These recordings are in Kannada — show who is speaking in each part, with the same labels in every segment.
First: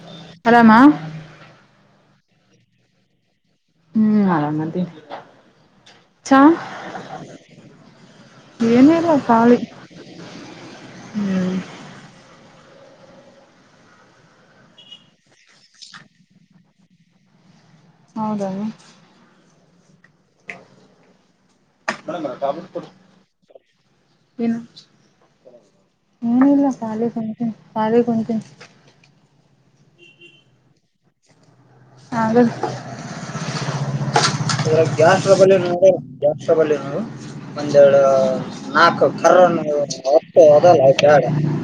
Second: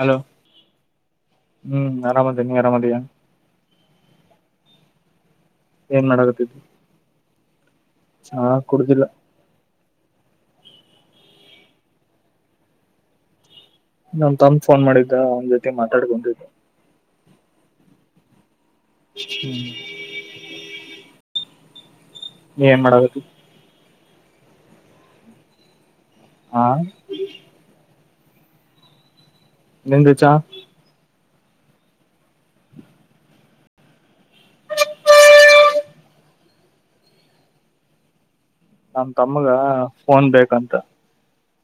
Speaker 1: ಹಲೋ
Speaker 2: ಆರಾಮ
Speaker 1: ಹ್ಮ್ ಆರಾಮ ಅದಿನಿ ನೀ ಆರಾಮ ಅದಿಯ.
Speaker 2: ಹ್ಮ್ ಆರಾಮ ಅದಿನಿ
Speaker 1: ಏನ್
Speaker 2: ಚಾ
Speaker 1: ಮಾಡಾಕತ್ತಿದ್ದಿ ಚಾ ಕುಡುದಿಲ್ಲ
Speaker 2: ಏನಿಲ್ಲ ಕಾಲಿ. ಹ್ಮ್.
Speaker 1: ನಮ್ ತಮ್ ಫೋನ್ ಮಾಡಿದ್ದ ಅವನ್ ಜೊತೆ ಮಾತಾಡಿ ಬಂದೀನಿ.
Speaker 2: ಹೌದನ.
Speaker 1: ಹ್ಮ್.
Speaker 2: [unintelligible]
Speaker 1: ನೀ ಏನ್ ಮಾಡಾಕತ್ತಿ
Speaker 2: ಏನು. [inaudible] ಏನು
Speaker 1: ಹಾ
Speaker 2: ಇಲ್ಲ ಖಾಲಿ ಕುತೀನಿ ಖಾಲಿ ಕುಂತ್. [inaudible]
Speaker 1: ನಿಂದು ಚಾ.
Speaker 2: ಹಾಗ [inaudible] ಮೇಡಂ ಗ್ಯಾಸ್ ಟ್ರಬಲ್ ನೋಡ ಗ್ಯಾಸ್ ಟ್ರಬಲ್ ನೋಡು ಒಂದೆರಡು.
Speaker 1: ನಮ್
Speaker 2: ನಾಲ್ಕು.
Speaker 1: ತಮ್ಮಗ ಫೋನ್ ಬೇಕಂತ
Speaker 2: [unintelligible]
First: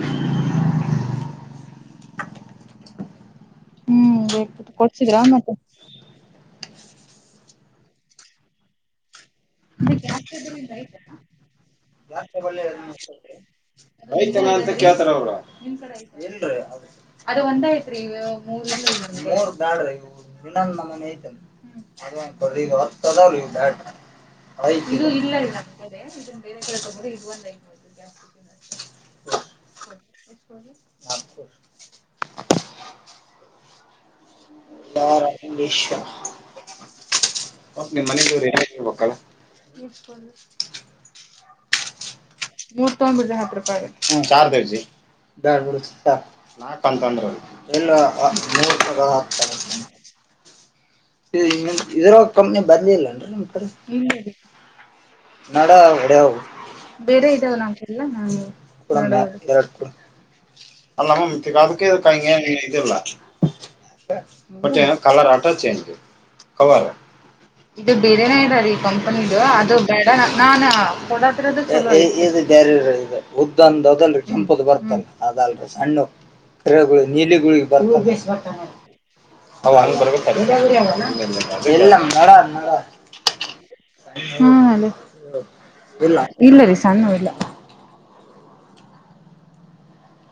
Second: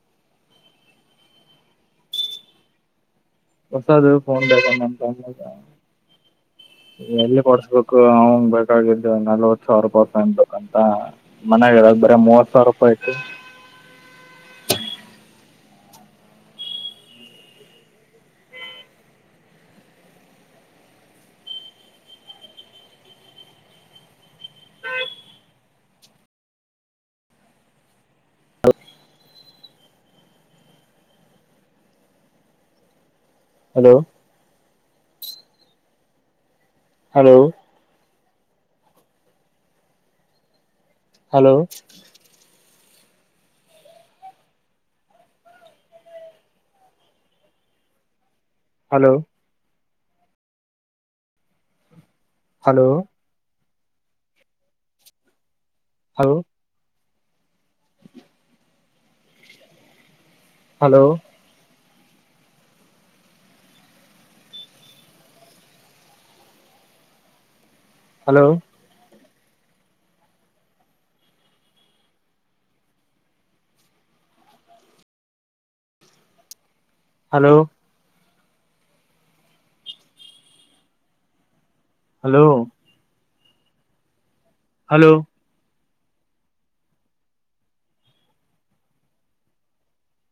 Speaker 1: ಹೊಸದು
Speaker 2: ಹ್ಮ್
Speaker 1: ಫೋನ್
Speaker 2: ಬೇಕ
Speaker 1: ಬೇಕಂತೆ ನಮ್
Speaker 2: ಕೊಡ್ಸಿದ್ರಾ
Speaker 1: ತಮ್ಮ ಗ.
Speaker 2: ಮತ್ತೆ
Speaker 1: ಎಲ್ಲಿ ಕೊಡ್ಸ್ಬೇಕು ಅವನ್ ಬೇಕಾಗಿದ್ದೇ.
Speaker 2: [unintelligible]
Speaker 1: ಮನ್ಯಾಗ ಇರೋದ ಬರೇ ಮೂವತ್ ಸಾವಿರ ರೂಪಾಯಿ ಐತಿ
Speaker 2: ರೈತಲ್ಲ ಅಂತ ಕೇಳ್ತಾರ ಅವ್ರ. ಅದು ಒಂದೇ ಇತ್ರಿ ಮೂರು ಬ್ಯಾಡ್ರಿ ಮನ ಐತ ಈ ಹತ್ತು ಅದಾವ್ರಿ ಬ್ಯಾಡ್ರಿ. ಇದು ಇಲ್ಲ ನಮ ಇದ ಬೇರೆ ಕಡೆ ತಗೋರಿ. [inaudible]
Speaker 1: ಹಲೋ.
Speaker 2: ಯಾರ ನಿಮಿಷ.
Speaker 1: ಹಲೋ
Speaker 2: ಒಟ್ ನಿಮ್ ಮನೆ ದೇವ್ರ್ ರಿ. ಮಕ್ಕಳ. [inaudible]
Speaker 1: ಹಲೋ.
Speaker 2: ನೂರ್ ತೊಂಬಿಡ್ರಿ ಹತ್ತು ರೂಪಾಗ ಹ ಚಾರ್ ದೇವಜಿ ಬ್ಯಾಡ್ ಬಿಡು ನಾಕಂತಂದ್ರಲ ಇಲ್ಲೋ. ನೀ ಹತ. [unintelligible] [inaudible] ಸರಿ ಇದರ. [unintelligible] ಕಂಪನಿ
Speaker 1: ಹಲೋ
Speaker 2: ಬರ್ಲಿಲ್ಲ
Speaker 1: ಹಲೋ
Speaker 2: ಅನ್ರಿ ನಮ್ ಕಡಿಗ್. ಇಲ್ಲ. ನಡ
Speaker 1: ಹಲೋ
Speaker 2: ಹೊಡೆವು. ಬೇರೆ ಇದಾವ ನಮಗೆಲ್ಲ ನ ಎರೆಡ್ ಕೊಡ್.
Speaker 1: ಹಲೋ
Speaker 2: ಅಲ್ಲ ಮತ್ತಗದು. [unintelligible] ಇಲ್ಲ ಬಟ್ ಕಲರ್ ಅಟಾಚ್ಂಜ. [unintelligible] ಕವರ. ಇದು ಬೇರೆನ
Speaker 1: ಹಲೋ
Speaker 2: ಇದ ರೀ ಕಂಪನಿ. ಯೋ ಅದು ಬ್ಯಾಡ ನ್ ನಾನ ಕೊಡತಾರದ್ ಚಲೋ ಅಯ್ತಿ ಎ ಇದ್ ಬ್ಯಾರೆದ್ ಉದ್ದಂದ್ ಅದಲ್ರೀ ಕೆಂಪದು ಬರ್ತಲ್ಲ ಅದಲ್ರೀ ಸಣ್ಣುವ್. ಎಗುಳಿಗ್
Speaker 1: ಹಲೋ
Speaker 2: ನೀಲಿಗುಳಿಗ್ ಬರ್ತಾವ್. ಅವು ಅಂಗ ಬರ್ಬೇಕಲ್. [inaudible] ಎಲ್ಲ ಮಾಡ
Speaker 1: ಹಲೋ
Speaker 2: ಮಾಡ. [unintelligible] ಹ್ಮ ಹಲೋ. ಇಲ್ಲ ರೀ ಸಣ್ಣುವ್ ಇಲ್ಲ.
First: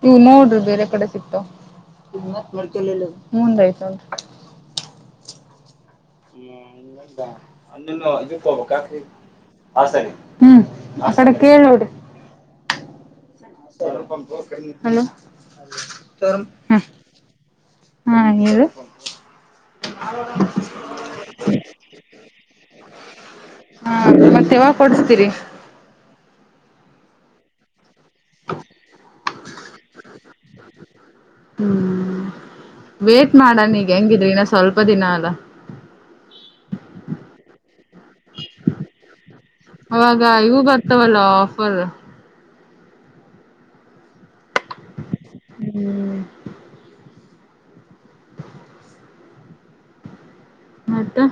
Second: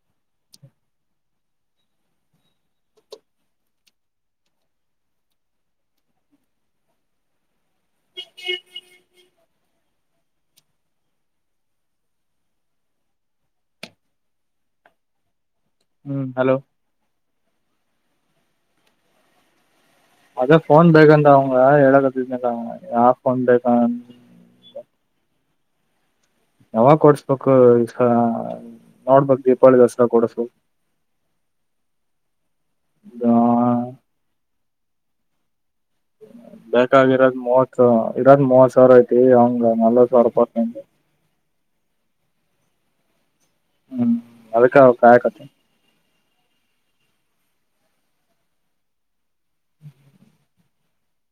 Speaker 2: ನೀವು ನೋಡ್ರಿ ಬೇರೆ ಕಡೆ ಸಿಕ್ತಾವ ಮುಂದಯ್ತ. ಹ್ಮ ಇದ. [unintelligible] ಅನ್ನು ಇ ಕಬ ಕಾಕ್ರ. [unintelligible] ಆ ಸರಿ ಹ್ಮ್ ಆ ಕಡೆ ಕೇಳ್ನೋಡ್ರಿ. ಹಲೋ.
Speaker 1: ಹ್ಮ್ ಹಲೋ.
Speaker 2: ಹಾ ಹೇಳ.
Speaker 1: ಅದ ಫೋನ್ ಬೇಕಂತ ಅವಂಗ ಹೇಳಕ್ಕತ್ತ್ತಿದ್ನಲ ಅವನ ಯಾವ ಫೋನ್ ಬೇಕಾ.
Speaker 2: ಕೊಡಿಸ್ತೀರಿ.
Speaker 1: ಯಾವಾಗ ಕೊಡ್ಸ್ಬೇಕು. ಹ ನೋಡ್ಬೇಕ್ ದೀಪಾವಳಿ ದಸ್ರಾ ಕೊಡಸು.
Speaker 2: ಹ್ಮ್ ವೇಟ್ ಮಾಡಣ ಈಗ ಹೆಂಗಿದ್ರಿನ. ಸ್ವಲ್ಪ ದಿನ ಅಲ.
Speaker 1: ಬೇಕಾಗಿರೋದ್ ಮೂವತ್ ಇರದ್ ಮೂವತ್ ಸಾವಿರ ಐತಿ ಅವಂಗ ನಲ್ವತ್
Speaker 2: ಅವಾಗ
Speaker 1: ಸಾವಿರಪತ
Speaker 2: ಇವು
Speaker 1: ನಿಗೆ.
Speaker 2: ಬರ್ತಾವಲ್ಲ ಆಫರ್
Speaker 1: ಹ್ಮ್ ಅದಕ ಅವ ಕಾಯಕ.
Speaker 2: ಹ್ಮ್.
Speaker 1: [inaudible]
Speaker 2: ಮತ್ತ.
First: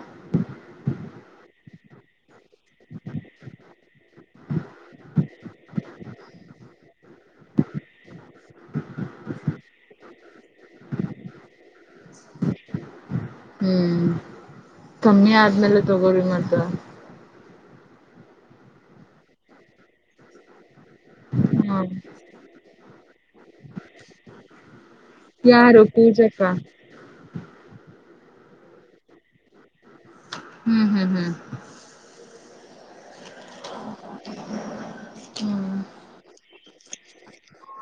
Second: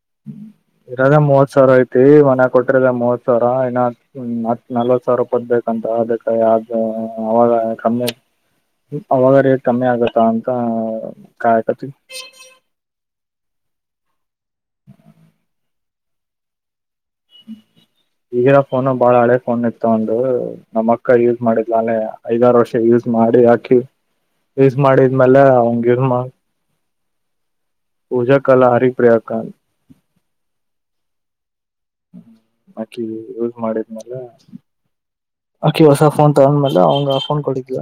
Speaker 1: ಇರದ ಮೂವತ್ ಸಾವಿರ ಐತಿ ಮನ್ ಕೊಟ್ಟಿರದ ಮೂವತ್ ಸಾವಿರ ಇನ್ನ ಹತ್ ನಲ್ವತ್ ಸಾವಿರ ಪದಬೇಕಂತ ಅದಕ್ಕೆ ಯ ಅವಾಗ ಕಮ್ಮಿ ಅವಾಗ ರೇಟ್ ಕಮ್ಮಿ ಆಗತ್ತ ಅಂತ ಕಾಯಕತಿ.
Speaker 2: ಹ್ಮ್. ಕಮ್ಮಿ ಆದ್ಮೇಲೆ. ತಗೋಿ ಮಾಡ್ತ.
Speaker 1: ಈಗಿನ ಫೋನ್ ಬಾಳ ಹಳೆ ಫೋನ್ ಇತ್ತು ಒಂದು. ನಮ್ಮ ಅಕ್ಕ ಯೂಸ್
Speaker 2: ಹ್ಮ್
Speaker 1: ಮಾಡಿದ್ಾನೆ ಐದಾರು ವರ್ಷ ಯೂಸ್ ಮಾಡಿ ಆಕಿ ಯೂಸ್ ಮಾಡಿದ್ಮೇಲೆ
Speaker 2: ಯಾರು
Speaker 1: ಅವಂಗ ಯೂಸ್ ಮಾ.
Speaker 2: ಪೂಜಕ್ಕ
Speaker 1: ಪೂಜಾಕ್ಕ ಅಲ್ಲ ಹರಿಪ್ರಿಯಾಕ್ಕ.
Speaker 2: ಹ್ಮ್ ಹ್ಮ್ ಹ್ಮ್.
Speaker 1: ಬಾಕಿ. ಯೂಸ್ ಮಾಡಿದ್ಮೇಲೆ
Speaker 2: ಹ್ಮ್ ಹ್ಮ್
Speaker 1: ಆಕಿ ಹೊಸ ಫೋನ್ ತಗಂದ್ಮೇಲೆ ಅವಂಗ ಆ ಫೋನ್ ಕೊಡಿದ್ಲ.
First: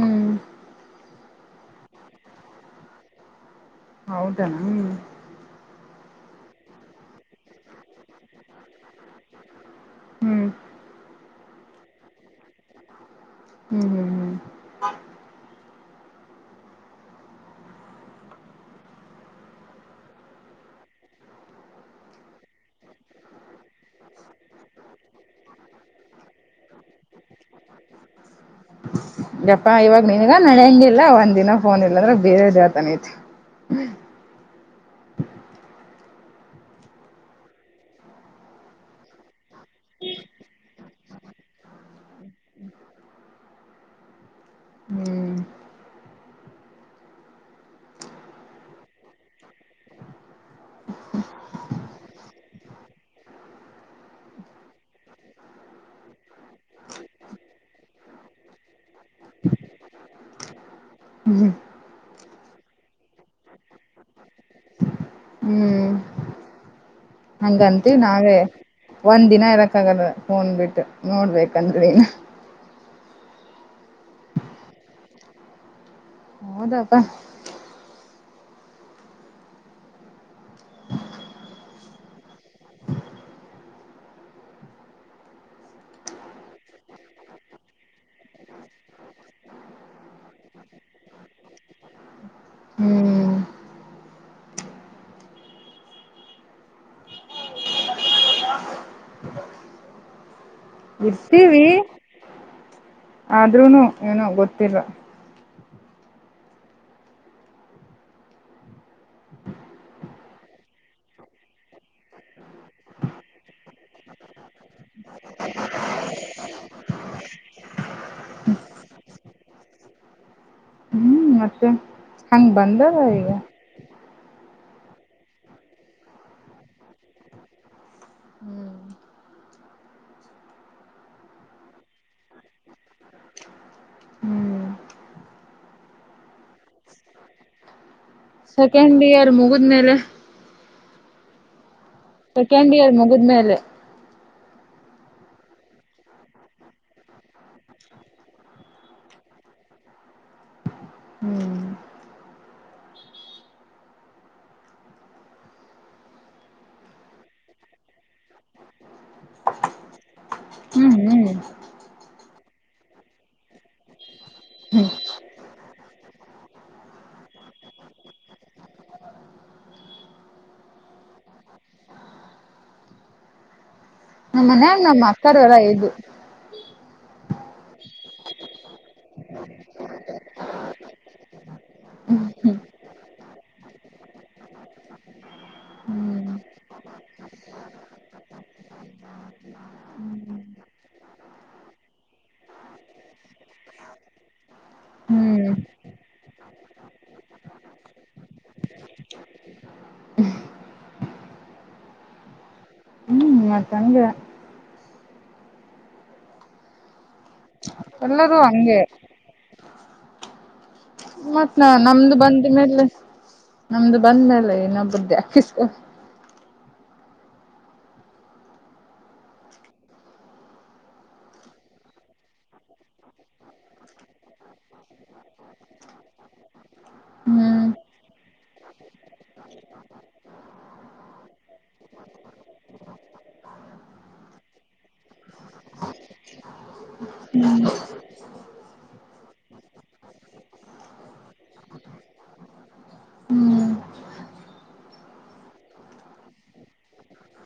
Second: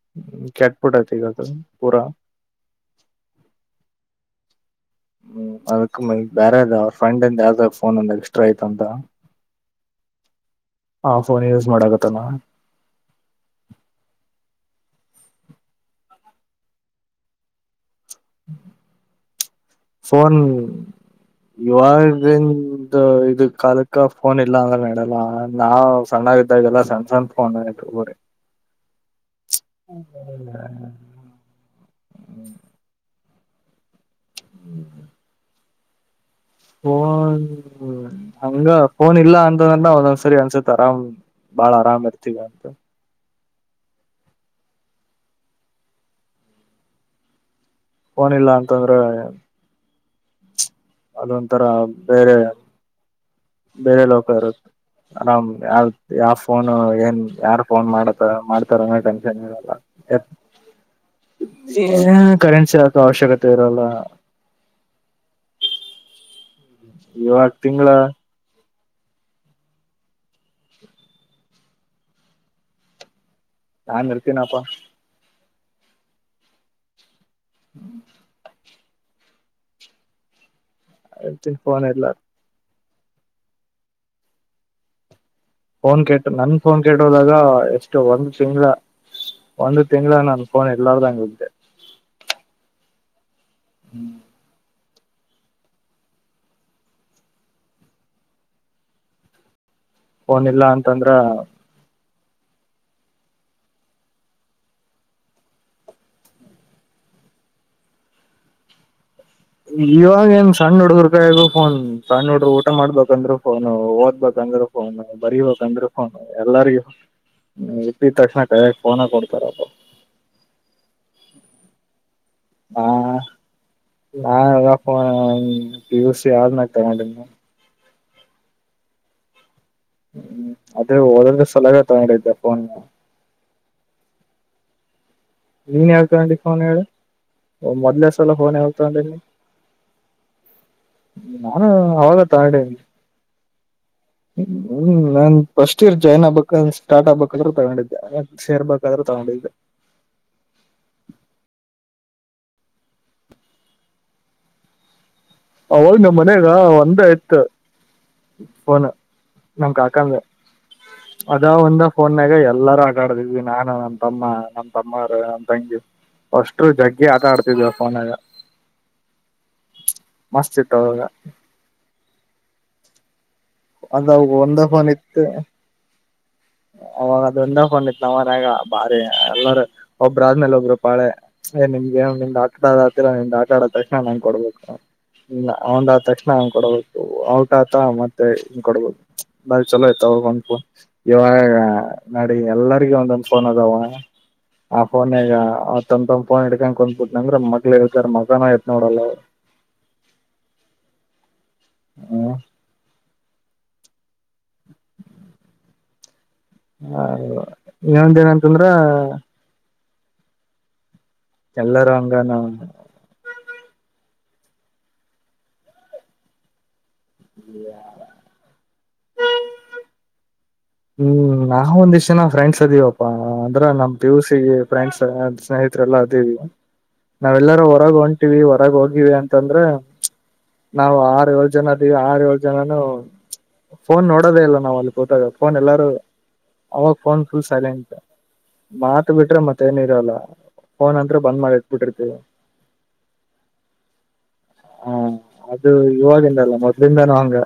Speaker 2: ಹ್ಮ್
Speaker 1: ್ಮ ಕ್ಯಟ್ಪುಟತಿಗ. ಪೂರ.
Speaker 2: ಹೌದಣ ಹ್ಮ್.
Speaker 1: ಹ್ಮ್ ಅದಕ್ ಬ್ಯಾರೆದ ಅವ್ರ ಫ್ರೆಂಡ್ಂದ ಯಾವ್ದ ಫೋನ್ ಒಂದ ಎಕ್ಸ್ಟ್ರಾ ಐತ ಅಂತ.
Speaker 2: ಹ್ಮ್
Speaker 1: ಹೌ. ಫೋನ್ ಯೂಸ್ ಮಾಡಾಗತ್ತ ನ.
Speaker 2: ಹ್ಮ್ ಹ್ಮ್ ಹ್ಮ್.
Speaker 1: ಫೋನ್ ಇವಾಗ ಇದ ಕಾಲಕ್ಕ ಫೋನ್ ಇಲ್ಲ ಅಂದ್ರ ಮಾಡಲ್ಲ ನಾವ್ ಸಣ್ಣಾಗಿದ್ದಾಗೆಲ್ಲ ಸ್ಯಾಮ್ಸಂಗ್ ಫೋನ್ರಿ.
Speaker 2: [unintelligible] ಯಪ್ಪಾ ಇವಾಗ ನಿನ್ಗ ನಡ್ಯಂಗಿಲ್ಲ ಒಂದ್ ದಿನ ಫೋನ್ ಇಲ್ಲಂದ್ರೆ ಬೇರೆ ದೇವತಾನ ಐತೆ. ಹ್ಮ.
Speaker 1: ಫೊನ್ ಹಂಗ ಫೋನ್ ಇಲ್ಲ ಅಂತ. ದ ನ ಒಂದೊನ್ದ್ ಸರಿ ಅನ್ಸತ್ ತರಾಮ್. ಬಾಳ ಆರಾಮರಿ. ಗತ.
Speaker 2: ಹ್ಮ್.
Speaker 1: ಫೋನಿಲ್ಲ ಅಂತಂದ್ರೆ. ಅದೊಂಥರ ಬೇರೆ ಬೇರೆ ಲೋಕ ಇರುತ್ತೆ ಆರಾಮ್ ಯಾವ ಯಾವ. ಫೋನು ಏನ್ ಯಾರು ಫೋನ್ ಮಾಡ. ಮಾಡ್ತಿನಿ. ಟನ್ನ್ ಇರಲ್ಲ
Speaker 2: ಹ್ಮ್
Speaker 1: ಕರೆನ್ಸಿ ಆಕ ಅವಶ್ಯಕತೆ ಇರಲ್ಲ.
Speaker 2: ಹ್ಮ್
Speaker 1: ಇವಾಗ್ ತಿಂಗ್ಲ.
Speaker 2: ಹಂಗಂತೀವಿ ನಾವೇ ಒಂದ್ ದಿನ ಇರಕ್ ಆಗಲ್ಲ ಫೋನ್ ಬಿಟ್ಟು ನೋಡ್ಬೇಕಂದ್ರನ್.
Speaker 1: ನಾನ್ ಇರ್ತೀನಪ್ಪ.
Speaker 2: ಹೌದಪ್ಪಾ.
Speaker 1: [inaudible] ಅತ ಫೊನ್ ಇಲ್ಲ. ಫೋನ್ ಕೆಟ್ಟ ನನ್ ಫೋನ್ ಕೆಟ್ಟೋದಾಗ ಎಷ್ಟು ಒಂದು ತಿಂಗ್ಳ ಒಂದು ತಿಂಗ್ಳ ನನ್ ಫೋನ್ ಇಲ್ಲಾರ್ದಂಗಿದ್ದೆ.
Speaker 2: ಹ್ಮ್.
Speaker 1: ಹ್ಮ್. ಫೋನ್ ಇಲ್ಲಾ.
Speaker 2: ಇರ್ತೀವಿ. ಆದ್ರೂನು ಏನೊ ಗೊತ್ತಿಲ್ಲ.
Speaker 1: ಇವಾಗೇಏನ್ ಸಣ್ಣ ಹುಡುಗರು ಕಾಯಾಗು ಫೋನ್ ಸಣ್ಣ ಹುಡ್ಗುರ್ ಊಟ ಮಾಡ್ಬೇಕಂದ್ರರು ಫೋನು ಓದ್ಬೇಕಂದ್ರು ಫೋನ್ ಬರೀಬೇಕಂದ್ರರು ಫೋನ್ ಎಲ್ಲರಿಗೂ ಇದ್ದಿದ್ ತಕ್ಷಣ ಡೈರೆಕ್ಟ್ ಫೋನ ಕೊಡ್ತಾರಪ್ಪ.
Speaker 2: ಹ್ಮ್ ಮತ್ತೆ. ಹಂಗ್ ಬಂದದ ಈಗ.
Speaker 1: ಹ ಪೀ ಯೂ ಸೀ ಯಾವ್ದನೇಗ್ ತಗೊಂಡಿದ್ನ. ಹ್ಮ್ ಅದೇ ಓದರ್ದ್ ಸೊಲೆಗ ತಗೊಂಡಿದ್ದೆ ಫೋನ್.
Speaker 2: ಹ್ಮ್
Speaker 1: ನೀನ್ ಯಾವಗ್ ತೊಂಡಿ ಫೋನ್ ಹೇಳ ಒ ಮೊದ್ಲ.
Speaker 2: ಸೆಕೆಂಡ್ ಇಯರ್ ಮುಗುದ್ಮೇಲೆ.
Speaker 1: ನಾನು.
Speaker 2: ಸೆಕೆಂಡಿಯರ್ ಮುಗಿದ್ಮೇಲೆ.
Speaker 1: ಹ್ಮ ಹ್ಮ್ ನಾನ್ ಫಸ್ಟ್ ಇಯರ್ ಜಾಯಿನ್ ಆಗ್ಬೇಕಾದ್ರ ಸ್ಟಾರ್ಟ್ ಆಗ್ಬೇಕಾದ್ರೂ ತಗೊಂಡಿದ್ದೆ ಸೇರ್ಬೇಕಾದ್ರೂ ತಗೊಂಡಿದ್ದೆ.
Speaker 2: ಹ್ಮ್.
Speaker 1: ಅವಾಗ್ ನಮ್ಮನೇಗಾ ಒಂದ ಇತ್ತ. ಫೋನ್ ನಮ್ ಕಾಕಂದ
Speaker 2: ಹ್ಮ್
Speaker 1: ಅದ ಒಂದ ಫೋನ್ನೆಗಾ ಯ. ಎಲ್ಲರೂ ಆಟಾಡ್ತಿದ್ವಿ ನಾನ. ತಮ್ಮ ನಮ್ಮ
Speaker 2: ಹ್ಮ್
Speaker 1: ತಮ್ಮರು ನಮ್ ತಂಗಿ ಅಷ್ಟರು ಜಗ್ಗಿ ಆಟ ಆಡ್ತಿದ್ವಿ ಫೋನ್ನಾಗ. ಮಸ್ ಇತ್ತ್ ಅವಾಗ. ಅದ
Speaker 2: ನಮ್ಮ
Speaker 1: ಒಂದ
Speaker 2: ಮನ್ಯಾಗ್
Speaker 1: ಫೋನ್
Speaker 2: ನಮ್ಮ
Speaker 1: ಇತ್ತು
Speaker 2: ಅಕ್ಕಾರರ ಐದು.
Speaker 1: ಅವಾಗ ಅದೊಂದ ಫೋನ್ ಇತ್ ನ ಮನ್ಯಾಗ ಬಾರಿ ಎಲ್ಲರ ಒಬ್ಬ್ರ ಆದ್ಮೇಲೆ ಒಬ್ರು ಪಾಳೆ ಏ ನಿಮ್ಗೆನ್ ನಿಮ್ದ್ ಆಟಡದ ಆತಿರ ನಿಮ್ದು ಆಟ ಆಡ ತಕ್ಷಣ ನಂಗ್ ಕೊಡ್ಬೇಕು ಔಂಡ್ ಆದ ತಕ್ಷಣ
Speaker 2: ಹ್ಮ್
Speaker 1: ನಂಗ ಕೊಡ್ಬೇಕು ಔಟ್ ಆತ ಮತ್ತೆ ಇನ್ ಕೊಡ್ಬೇಕು ಬಾರಿ ಚಲೋ ಇತ್ತ ಅವಾಗ್ ಒಂದ್ ಫೋನ್. ಇವಾಗಾ ನಡಿ ಎಲ್ಲರಿಗು ಒಂದೊಂದ್ ಫೋನ್ ಅದಾವ ಆ ಫೋನ್ನೇಗಾ
Speaker 2: ಹ್ಮ್
Speaker 1: ಆತಂದೊಂದ್ ಫೋನ್ ಹಿಡ್ಕೊಂಡ್ ಕುಂದ್ಬಿಟ್ ನಂದ್ರ ಮಕ್ಳ ಇರ್ತಾರ ಮಗನು ಎತ್ ನೋಡಲ್ಲ. ಹ.
Speaker 2: ತಂಗೆ.
Speaker 1: ಹಾ. [unintelligible]
Speaker 2: ಎಲ್ಲರೂ
Speaker 1: ಇನೊಂದಿನಂತಂದ್ರಾ.
Speaker 2: ಹಂಗೆ ಮತ್
Speaker 1: ಎಲ್ಲಾರೂ
Speaker 2: ನ-ನಮ್ದು
Speaker 1: ಹಂಗನ
Speaker 2: ಬಂದ ಮೇಲೆ ನಮ್ದು. ಬಂದ್ಮೇಲೆ ಇನ್ನೊಬ್ಬುರ್ದೆ ಹಾಕಿಸ್ಕೊ.
Speaker 1: [unintelligible] [inaudible] ಹ್ಮ್ ನಾವೊಂದಿಷ್ಟ್ಜನ ಫ್ರೆಂಡ್ಸ್ ಅದೀವಪ್ಪಾ ಅಂದ್ರ ನಮ್ ಪಿ ಯು ಸಿ ಗೆ ಫ್ರೆಂಡ್ಸ ಸ್ನೇಹಿತ್ರೆಲ್ಲಾ ಅದೀವಿ ನಾವೆಲ್ಲಾರು
Speaker 2: ಹ್ಮ್
Speaker 1: ಹೊರಗ್ ಹೊಂಟಿವಿ ಹೊರಗ ಹೋಗಿವಿ ಅಂತಂದ್ರ ನಾವು ಆರ್ ಏಳ ಜನ ಅದೀವಿ ಆರ್ ಏಳ ಜನನು ಫೋನ್ ನೋಡೋದೇ ಇಲ್ಲ ನಾವ್ ಅಲ್ಲಿ ಕೂತಾಗ. ಫೋನ್ ಎಲ್ಲಾರೂ ಅವಾಗ ಫೋನ್ ಫುಲ್ ಸೈಲೆಂಟ್ ಮಾತ್ ಬಿಟ್ರೆ ಮತ್ತ ಏನ್ ಇರಲ್ಲ ಫೋನ್ ಅಂದ್ರೆ ಬಂದ್ ಮಾಡಿ ಇಟ್ಬಿಟ್ಟಿರ್ತೀವಿ.
Speaker 2: ಹ್ಮ್
Speaker 1: ಹಾ ಅದು ಇವಾಗಿಂದಲ್ಲ ಮೊದ್ಲಿಂದಾನೂ ಹಂಗ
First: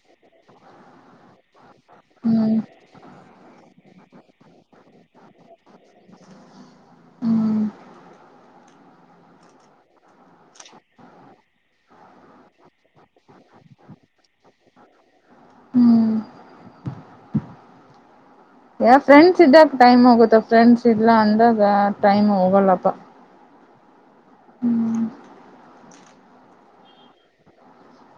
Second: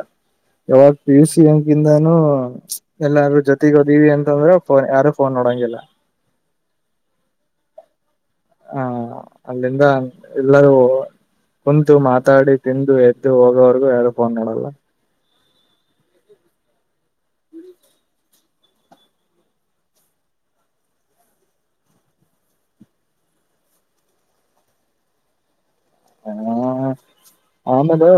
Speaker 1: ಯವಾಗ್ ಪಿ ಯು ಸಿ ಎಂಗಿಂದಾನೂ
Speaker 2: ಹ್ಮ್
Speaker 1: ಎಲ್ಲಾರೂ ಜೊತೀಗ್ ಹೋದೀವ್ ಅಂತಂದ್ರೆ ಫೋನ್ ಯಾರು ಫೋನ್ ನೋಡಂಗಿಲ್ಲ.
Speaker 2: ಹ್ಮ್
Speaker 1: ಹಾ ಅಲ್ಲಿಂದ ಎಲ್ಲರೂ ಕುಂತು ಮಾತಾಡಿ ತಿಂದು ಎದ್ದು ಹೋಗೋವರ್ಗೂ ಯಾರು ಫೋನ್ ನೋಡಲ್ಲ.
Speaker 2: ಹ್ಮ್ ಯ ಫ್ರೆಂಡ್ಸ್ ಇದ್ದಾಗ ಟೈಮ್ ಹೋಗುತ್ತ ಫ್ರೆಂಡ್ಸ್ ಇಲ್ಲ ಅಂದಾಗ ಟೈಮ್ ಹೋಗಲ್ಲಪ್ಪ. ಹ್ಮ್
Speaker 1: ಹ ಆಮೇಲೆ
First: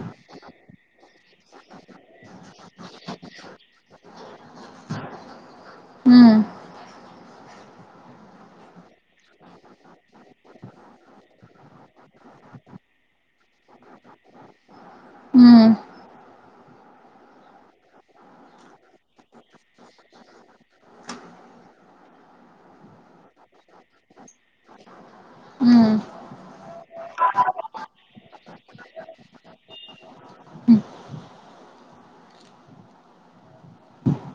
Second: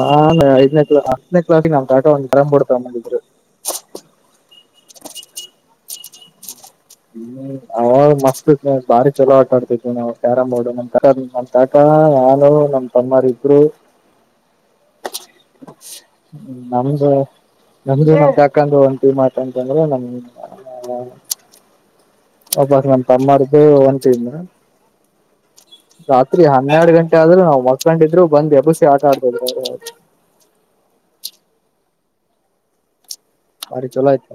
Speaker 1: ನಾನೇ ಐದನೇ ಕ್ಲಾ ಹತ್ತನೇ ಕ್ಲಾಸಿಗ್ ನಾಮ್ ತಾತ ಒಂದ್ ಡ್ರಮ್ ಬೋರ್ಡ್ ತೊಬಂದಿದ್ರು.
Speaker 2: ಹ್ಮ್
Speaker 1: ಹ್ಮ್ ಅವಾಗ ಮಸ್ತ್ ಭಾರಿ ಚಲೋ ಆಟ ಆಡ್ತಿದ್ವಿ ನಾವು ಕ್ಯಾರಂ ಬೋರ್ಡ್ ನಮ್ ತಕ ನಮ್ ತಾತ ನಾನು ನಮ ತಮ್ಮರ್ ಇಬ್ರು.
Speaker 2: ಹ್ಮ್
Speaker 1: ನಮ್ದು ನಮ್ದು ನಾವ್ ತ್ಯಾಕಂದು ಒಂ ಟೀಮ್ ಆಟ ಅಂತದ್ರೆ ನಮ್. [unintelligible] ನನ್ ತಮ್ಮಾರ್ದು ಒಂದಂತಿನ
Speaker 2: ಹ್ಮ್
Speaker 1: ರಾತ್ರಿ ಹನ್ನೆರಡು ಗಂಟೆ ಆದ್ರೂ ನಾವು ಮಕ್ಕೊಂಡಿದ್ರು ಬಂದ ಎಬುರ್ಸಿ ಆಟ ಆಡ್ಸತಿದ್ರು. ಬಾರಿ ಚೊಲೋ ಆಯ್ತ.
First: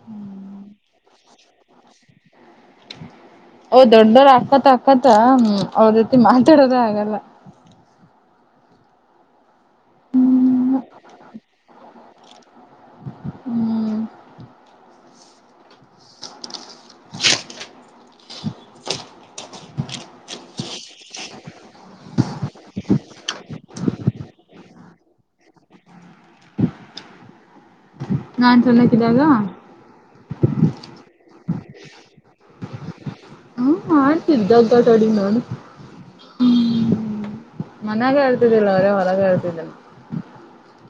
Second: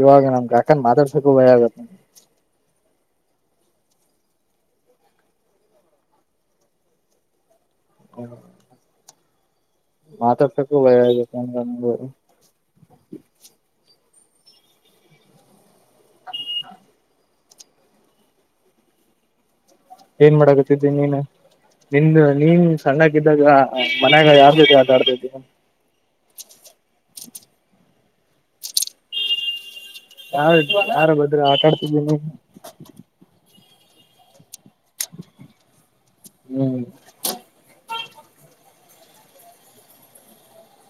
Speaker 1: ಇವಾಗ ನಮ್ಗೆ ಕಾಕಾ ನಾ ಮಾತಾಡ್ಸಕು ಭಯ ಆಗತ್.
Speaker 2: ಓ ದೊಡ್ಡವ್ರ ಅಕ್ಕತ ಅಕ್ಕತ ಹ್ಮ ಅವ್ರ ಜೊತೆ ಮಾತಾಡೋದ ಆಗಲ್ಲ.
Speaker 1: ಹ್ಮ. ಮಾತಾಡ್ಸಕ್ಕೂ ಭಯ.
Speaker 2: ಹ್ಮ್
Speaker 1: [unintelligible] ಏನ್ ಮಾಡಾಗತ್ತಿದ್ದೀ ನೀನ್ ನಿನ್ ನೀನ್ ಸಣ್ಣಾಗಿದ್ದಾಗ ಮನ್ಯಾಗ ಯಾರ್ ಜೊತೆ ಆಟ ಆಡ್ತಿದ್ದೆ.
Speaker 2: ನಾನ್ ಸಣ್ಣಕಿ ಇದ್ದಿದಾಗ.
Speaker 1: ಯಾರ ಯಾರ ಬದ್ರ ಆಟಡ್ತಿದ್ದೆ ನೀನ್.
Speaker 2: ಆಡ್ತಿದ್ದೆ ಗಟಾಡಿ ನಾನು.
Speaker 1: ಹ್ಮ್.
Speaker 2: ಮನ್ಯಾಗ ಹೇಳ್ತಿದ್ದಿಲ್ಲ ಬರೆ ಹೊರಗ ಹೇಳ್ತಿದ್ದನ.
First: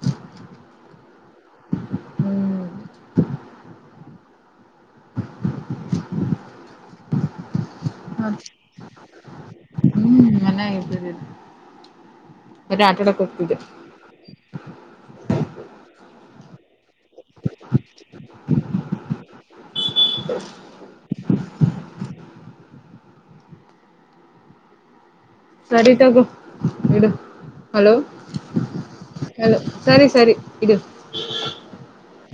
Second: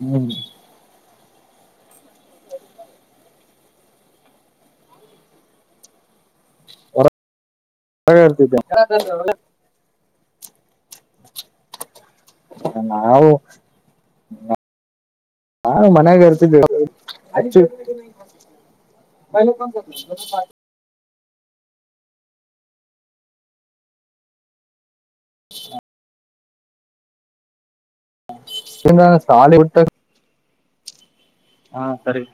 Speaker 1: ಹ್ಮ್.
Speaker 2: ಹ್ಮ್
Speaker 1: ಹಾಗ ಇರ್ತಿದ್ದೆ. ಹ.
Speaker 2: ಮನೆಗ್ ಇದಿದ್ದಿಲ್ಲ.
Speaker 1: ನಾವು
Speaker 2: ಹೋಗ್ತಿದ್ದೆ
Speaker 1: [inaudible] ನ. ಹಾ ಮನೆಗೆ ಇರ್ತಿದ್ದೆ [unintelligible] ಎಷ್ಟು.
Speaker 2: ಸರಿ ತಗೋ. ಇಡು. ಹಲೋ
Speaker 1: ಸಾಲಿ
Speaker 2: ಹಲೋ
Speaker 1: ಬಿಟ್ಟ
Speaker 2: ಸರಿ ಸರಿ. ಇದು. [unintelligible]
Speaker 1: ಹಾ ಸರಿ.